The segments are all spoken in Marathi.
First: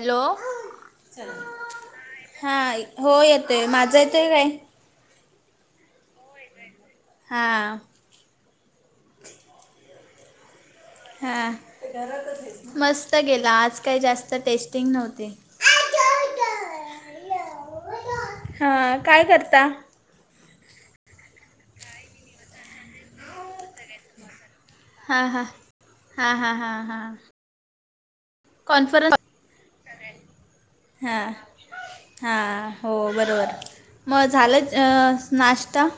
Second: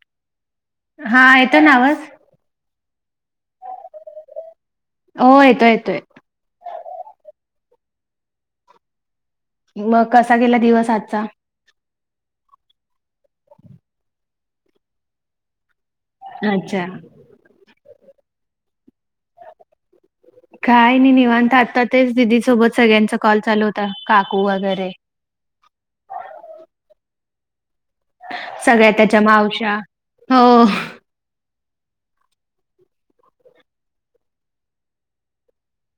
हॅलो हा येत ना आवाज हा हो येतोय माझं येतोय काय हो येतो येतोय हां मग कसा गेला दिवस आज हा मस्त गेला आज काही जास्त टेस्टिंग नव्हती अच्छा हा काय करता काय नाही निवांत आता तेच दिदी सोबत सगळ्यांचा कॉल चालू होता काकू वगैरे हा हां हा हां हां हां सगळ्या कॉन्फरन्स त्याच्या मावश्या हो हां हा हो बरोबर मग झालं नाश्ता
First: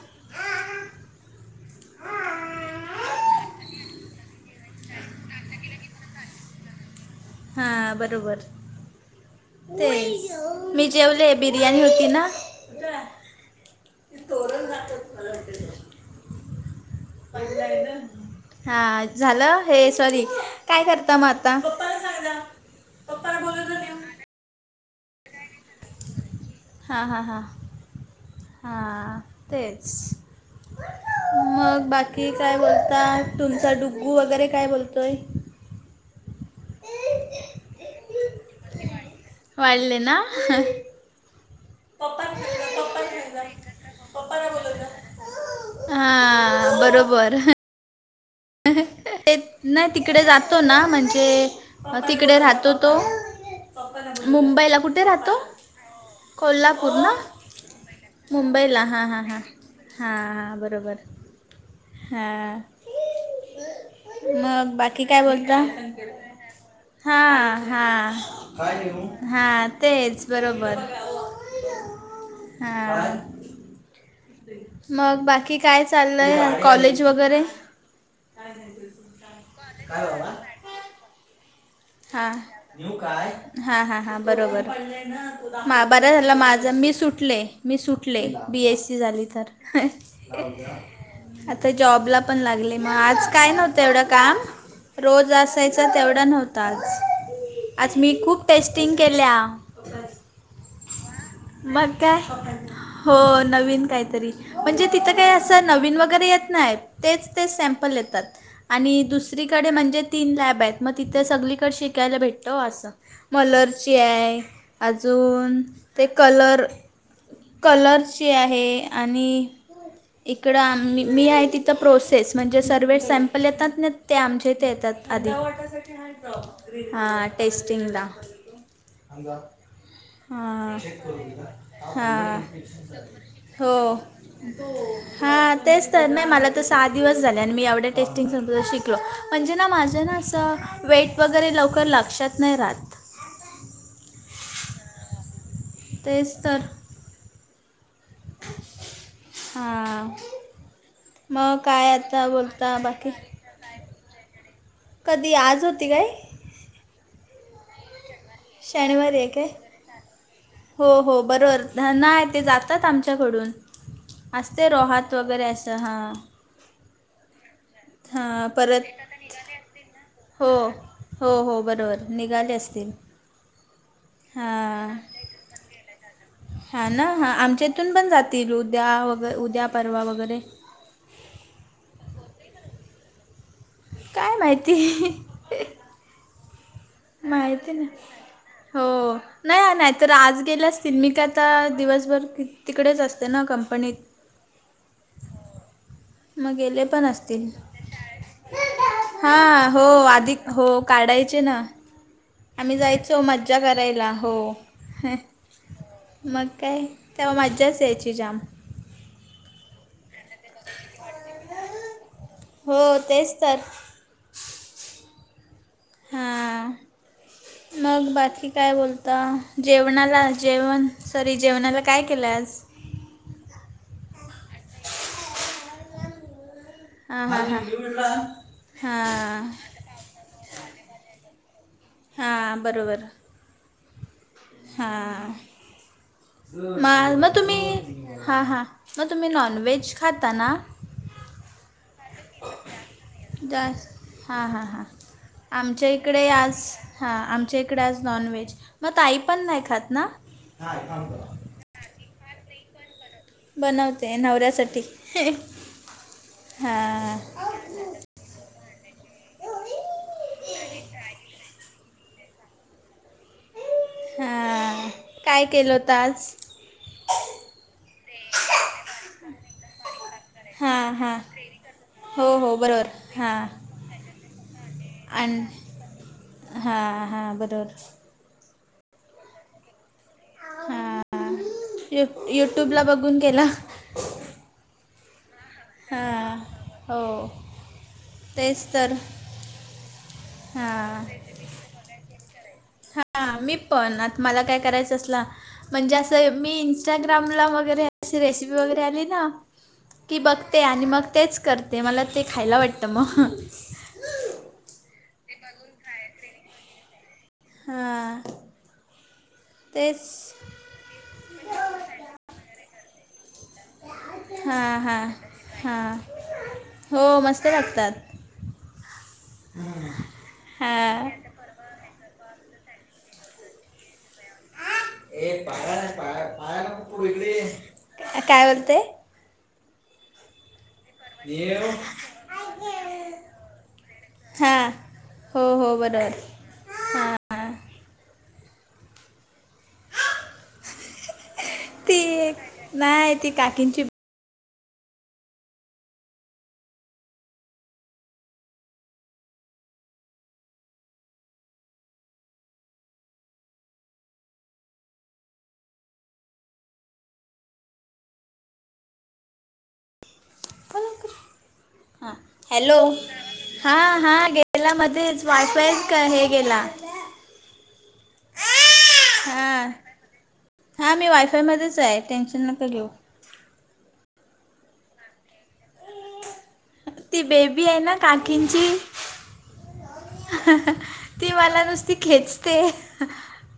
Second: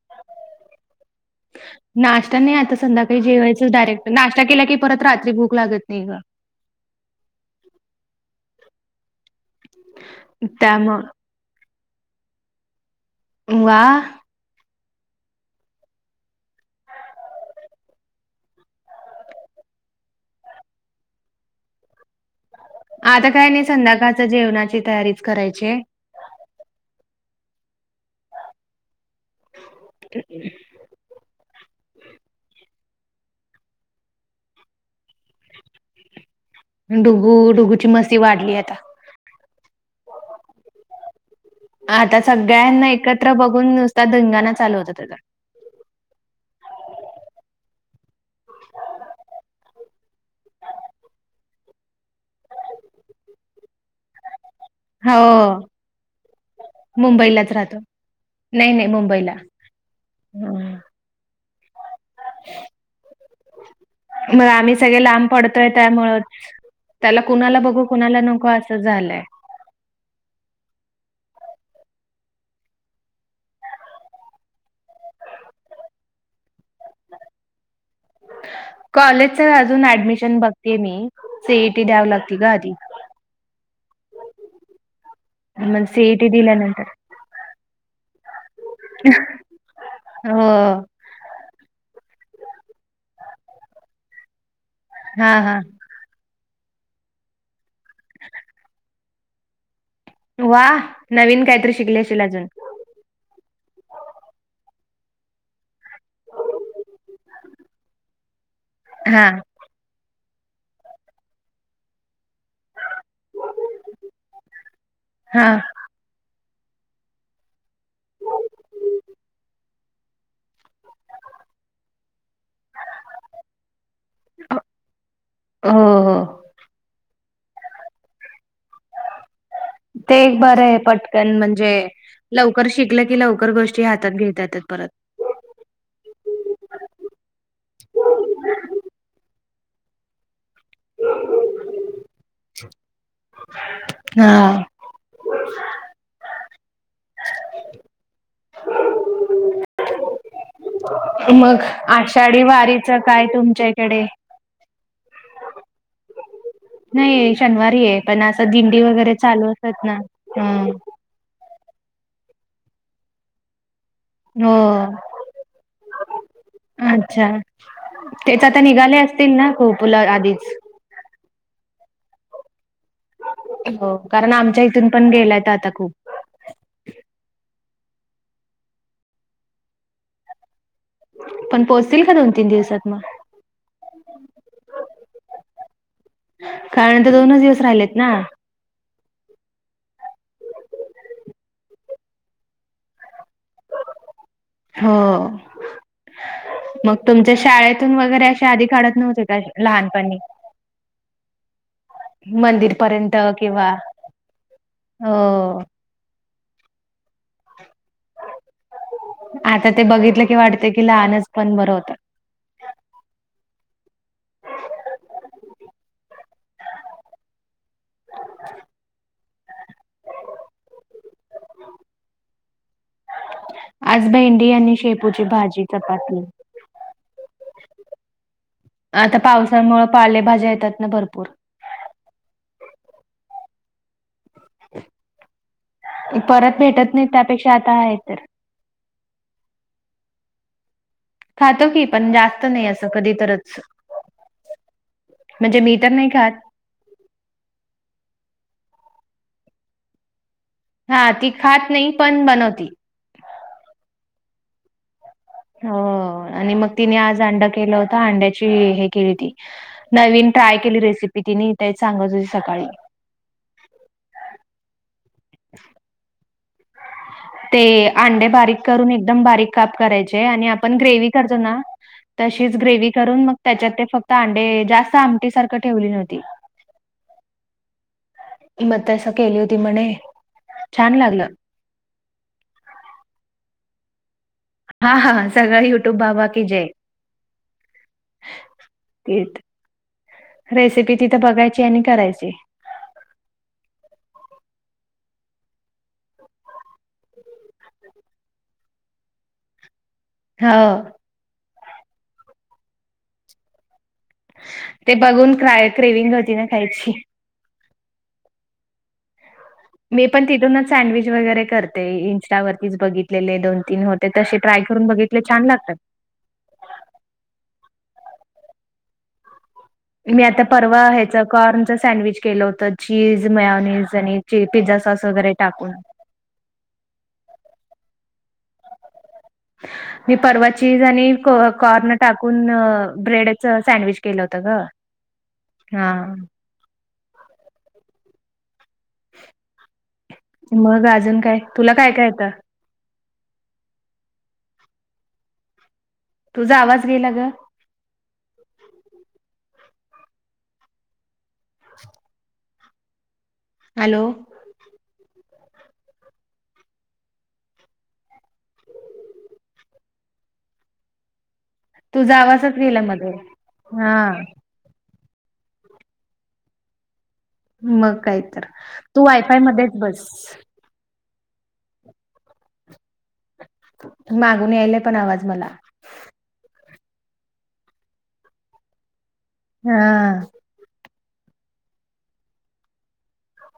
नाश्ता नाही आता संध्याकाळी जेवायचं डायरेक्ट नाश्ता केला की परत रात्री भूक लागत नाही ग हा बरोबर तेच मी त्यामुळं जेवले बिरयाणी होती ना वा [inaudible] हा झालं हे सॉरी काय करता मग आता पप्पाला सांग जा आता काय नाही संध्याकाळच जेवणाची तयारीच करायची आहे हां हां हां हा तेच तिथेच बस मग बाकी काय बोलता तुमचा डु्गू वगैरे काय बोलतोय डुगू डुगूची मस्ती वाढली आता वाले ना हा आता सगळ्यांना एकत्र बघून नुसता धिंगाणा चालू होत होता हा बरोबर ते नाही तिकडे जातो ना म्हणजे तिकडे राहतो तो मुंबईला कुठे हो राहतो व कोल्हापूर ना नाही मुंबईला नाही हां हां मुंबईला. हां हां. हां. हं. बरोबर हां. नाही आम्ही मग सगळे बाकी काय लांब बोलता पडतोय त्यामुळच - त्याला कुणाला हां बघू, हां कुणाला नको? असं झालंय. हां तेच बरोबर. हां. मग बाकी काय चाललय? कॉलेज वगैरे? कॉलेजचच अजून काय ऍडमिशन बघतेय मी. सी ई टी दयाव- हा. हां. हां. हां. बरोबर. मग बरं सीईटी झालं माझ. दिल्यानंतर मी सुट- -ले. मी सुटले बी एस सी झाली तर. हो आता जॉबला पण लागले. मग आज काही नव्हतं एवढं काम- हा रोज हा असायच तेवढ नव्हत. आज. आज मी खूप टेस्टिंग केल्या. वा! नवीन काहीतरी मग शिकली असशील काय अजून. हो. नवीन काहीतरी. म्हणजे तिथं काही असं नवीन वगैरे येत नाही. तेच ते सॅमपल येतात. आणि हा दुसरीकडे म्हणजे तीन लॅब आहेत. मग तिथ- ते सगळीकडे शिकायला भेटतं असं. मलरची आहे हा अजून- ते कलर कलरची आहे आणि- इकडं आम्ही, मी आहे तिथं प्रोसेस म्हणजे सर्व सॅम्पल येतात ना? ते आमच्या हो इथे येतात. आधी. हो हा टेस्टिंगला. ते एक बरं आहे हा. पटकन म्हणजे हा. लवकर शिकलं की लवकर गोष्टी हो. हातात घेता येतात परत. हा तेच तर ना. मला तर सहा दिवस झाले आणि मी एवढ्या टेस्टिंग समजा शिकलो. म्हणजे ना? माझं ना असं वेट वगैरे लवकर लक्षात नाही राहत. हा. तेच तर. हा. मग आषाढी बोलता वारीचं बाकी काय तुमच्याकडे? कधी आज होती काय? नाही शनिवारी ये. पण असं दिंडी वगैरे शनिवारी आहे काय चालू असत ना. अ. हो. हो. बरोबर. नाय. ते जातात आमच्याकडून हो असते रोहात वगैरे असं हां. अच्छा. तेच हां आता परत निघाले असतील ना खूपला आधीच. हो हो हो. बरोबर निघाले असतील. हो. कारण आमच्या इथून पण गेल्यायत आता खूप. हा ना? हा. आमच्या इथून पण जातील उद्या वगर उद्या परवा वगैरे. पण पोहोचतील का दोन तीन दिवसात मग? काय माहिती कारण तर दोनच दिवस माहिती नाय. राहिलेत ना हो. नाही ओ. नाही तर आज गेल्या असतील. मी काय आता दिवसभर तिकडेच असते ना कंपनीत. हो. गेले मग पण तुमच्या असतील शाळेतून वगैरे अशी आधी काढत नव्हते का हां हो लहानपणी? आधी हो काढायचे ना. आम्ही मंदिरपर्यंत जायचो मज्जा किंवा करायला. हो. हो मग काय? तेव्हा मज्जाच यायची जाम. आता ते बघितलं की वाटतय कि, लहानचपण बरं होतं. हो. तेच तर. हां मग बाकी काय बोलता? जेवणाला? जेवण, सॉरी जेवणाला काय केलं आज? आज भेंडी आणि शेपूची भाजी चपाती. हा हा ह. आता पावसामुळं पालेभाज्या येतात ना, भरपूर. हां बरोबर. हा परत म भेटत आ, नाही मग त्यापेक्षा तुम्ही, आता आहे तर हा-हा. मग तुम्ही नॉनव्हेज खाताना? खातो की पण जास्त नाही, असं कधी तरच. जास्त हां हां हां म्हणजे मी तर आमच्या नाही इकडे खात आज हां आमच्या इकडे आज नॉनव्हेज, मग ताई पण नाही खात ना? हा ती खात नाही, पण बनवती. बनवते, नवऱ्यासाठी हीं ह. हो आणि मग तिने आज अंडा केला होता, अंड्याची हे केली होती. नवीन ट्राय केली रेसिपी तिने, तेचं सांगत होती सकाळी. हा काय केलं होत आज? ते अंडे बारीक करून एकदम बारीक काप करायचे आणि आपण हां ग्रेव्हि हां करतो ना? हो हो तशीच बरोबर ग्रेव्हि करून, मग हां त्याच्यात ते फक्त अंडे जास्त आमटी सारखं ठेवली नव्हती. हा हा बरोबर. म तस केली होती म्हणे, छान लागल. यू-यूट्यूबला बघून केला. हा-हा सगळं यु ट्यूब बाबा हां की जय! हो तेच तर [unintelligible] रेसिपी हां तिथं बघायची आणि करायची. हा मी पण, आत मला काय करायचं असल म्हणजे असं मी इंन्स्टाग्रामला वगैरे अशी रेसिपी वगैरे आली ना? की हो बघते आणि मग तेच करते, मला ते खायला वाटतं मग. ते बघून क्राय क्रेविंग होती ना खायची? हां. मी पण तेच तिथूनच सँडविच वगैरे करते, इन्स्टावररतीच बघितलेले दोन--तीन होते तसे ट्राय हां करून हां बघित तले छान लागतात. हां हो मस्त लागतात. मी आता परवा हां हेच कॉर्नच सँडविच केलं होत, चीज म्यावनीज आणि चे पिझ्झा सॉस ए वगैरे टाकून पाळणा पाळ पाया नकु पडू, इकडे ये मी परवा चीज आणि को ये कॉर्न टाकून, ब्रेडचं सँडविच केलं होत ग. हो-हो हा बरयं. मग अजून काय? तुला काय ती, काय येतं नाय ती काकींची तुझा आवाज गेला ग. हॅलो? हा तूझा आवाजच गेला मधुन, हा. याला मध्येच वायफायच, हे गेला. मग काय तर, तू वायफाय मध्येच बस. हां मी वायफायमध्येच हाय टेन्शन नको घेऊ. मागून यायलाय पण आवाज मला. ती बेबी ये ना काकींची हा ती मला नुसती खेचते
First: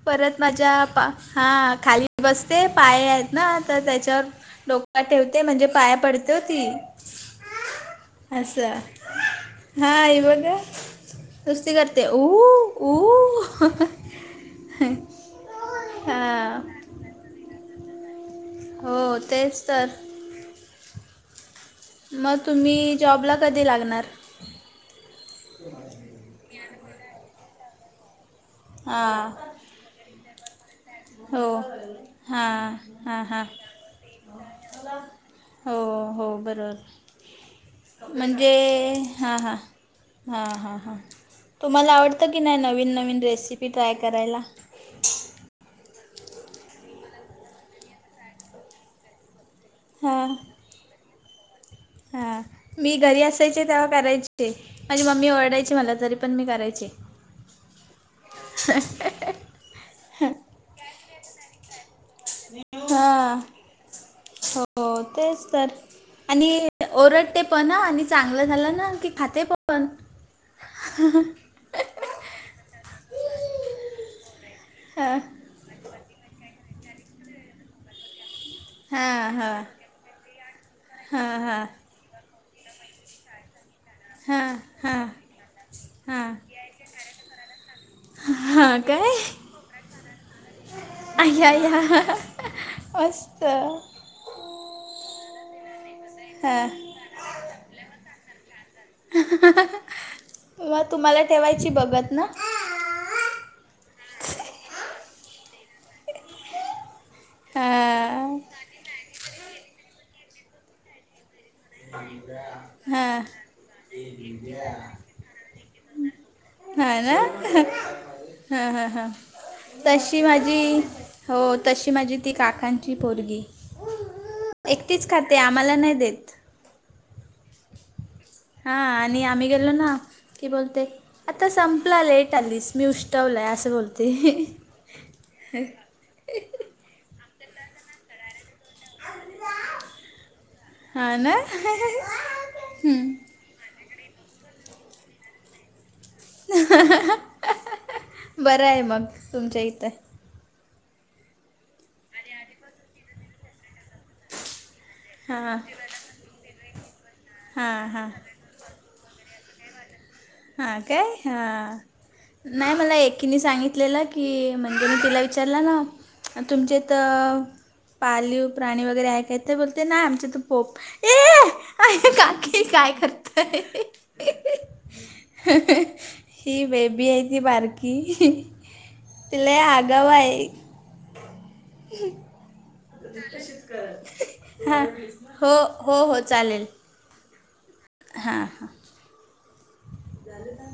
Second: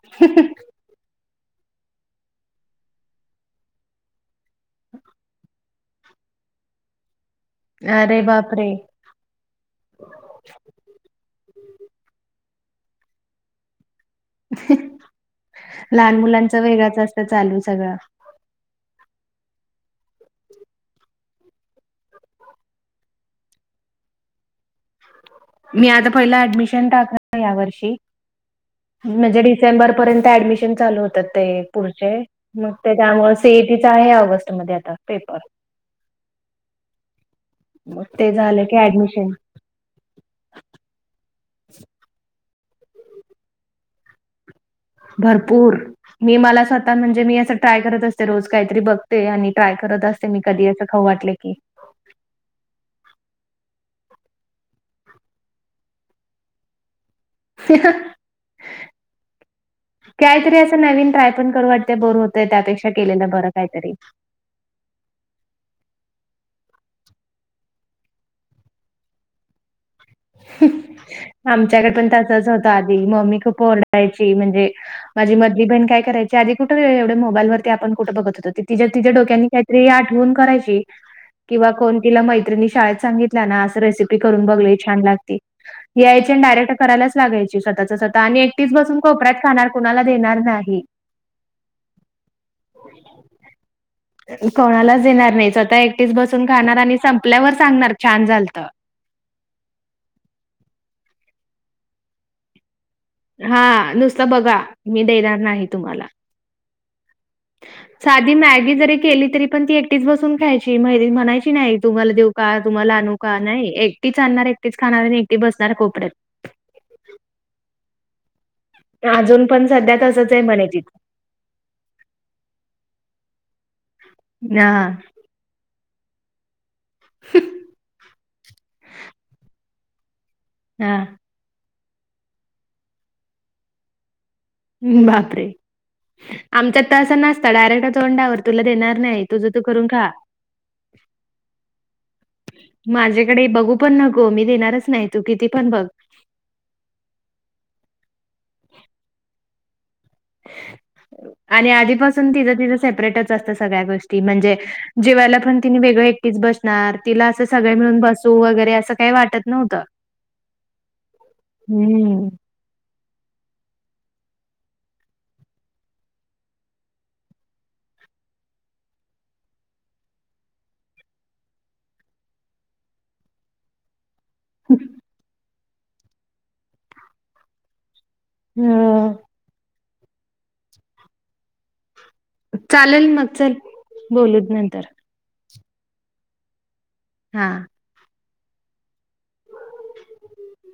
परत हा माझ्या पा हा खाली बसते पाय आहेत ना तर त्याच्यावर डोका ठेवते म्हणजे पाया पडते हो ती अरे अस बापरे हा ही बघा नुसती करते ऊहु ऊहु लहान मुलांच हां वेगळाच असत चालू सगळं हो तेच तर म तुम्ही जॉबला कधी लागणार? मी आता पहिलं ऍडमिशन टाकणार या वर्षीे हां म्हणजे डी सेंबर पर्यंत ऍडमिन चाल होत हो तते पुढचे म हां ते हां त्यामुळे हां सीईटीचा आहे ऑगस्ट मध्ये आता पेपर. हो हो मग बरोबर ते म्हणजे झालं की ऍडमिशन हां हां हां हां हां तुम्हाला आवडतं की नाय नवीन नवीन रेसिपी ट्राय करायला. भरपूर मी मला स्वतः म्हणजे मी असं ट्राय करत असते रोज कायतरी बघ ते आणि टाय करत असते मी कधी असं खऊ वाटले की हा मी घरी असायचे तेव्हा करायचे माझी मम्मी ओरडायची मला तरी पण मी करायचे कायतरी असं नवीन ट्राय पण करू वाट ते बोर होतय त्यापेक्षा केलेलं हां बरं कायतरी हो तेच तर आणि ओरडते पण ह आणि चांगलं झालं ना की खाते पण आमच्याकड पण तसच होत आधी मम्मी खूप ओरडायची म्हणजे हां माझी मधली बहिण काय करायची आधी कुठ एवढं मोबाईलवरती आपण कुठं बघत होतो ती तिच्या तिच्या हां डोक्यानी हां कायतरी आठवून करायची हां हां किंवा कोण तिला मैत्रणी शाळेत सांगितला ना अस रेसिपी हा करून बघ लई हा छान लागती. हा यायची आणि डायरेक्ट करायलाच लागायची स्वतःच स्वतः आणि एकटीचं हा बसून काय कोपऱ्यात खाणार कुणाला देणार नाही. आ या यां मस्त कोणालाच देणार नाही स्वतः एकटीच बसून हा खाणार आणि संपल्यावर सांगणार छान झालत. म तुम्हाला ठेवायची बघत ना हा नुसत बघा मी देणार नाही तुम्हाला हा साधी मॅगी जरी केली तरी पण ती एकटीच बसून खायची म्हय म्हणायची नाही. तुम्हाला देऊ का तुम्हाला हा आणू का नाही एकटीच आणणार एकटीच खाणार आणि एकटी बसणार कोपऱ्यात हा ना हं हं हं अजून पण सध्या तशी तसंच आहे माझी म्हणे तिचं. हो तशी माझी ती काकांची पोरगी हां, एकटीच खात ते आम्हाला नाय देत. ती बोलते हां. आता संपला. लेट आलीस मी उष्टवलंय असं बोलते. बापरे! आमच्यात त असं नसत डायरेक्ट तोंडावर तुला देणार नाही तुझ तू करून खा हा ना हम्म. माझे कडे बघू पण नको मी देणारच नाही तू किती पण बघ बरं हाय मग तुमच्या इथं आणि आधीपासून तिच तिच सेपरेटच असतं सगळ्या गोष्टी म्हणजे जेवायला हां पण तिने वेगळं एकटीच बसणार तिला असं सगळे हां मिळून हां बसू वगैरे असं काही वाटत नव्हतं. हा काय हा हम्म. नाही मला एकीने सांगितलेलं की म्हणजे मी तिला विचारला ना तुमचे तर पालीव प्राणी वगैरे आहे काय तर बोलते नाही आमच्यात तर पोप ए काकी काय करतेय. ह ही बेबी आहे ती बारकी हम्म ती लई आघाव आहे. [unintelligible] चालेल मग चल बोलूत हां नंतर हो हो हो चालेल. हा हा हा झाल‌ ना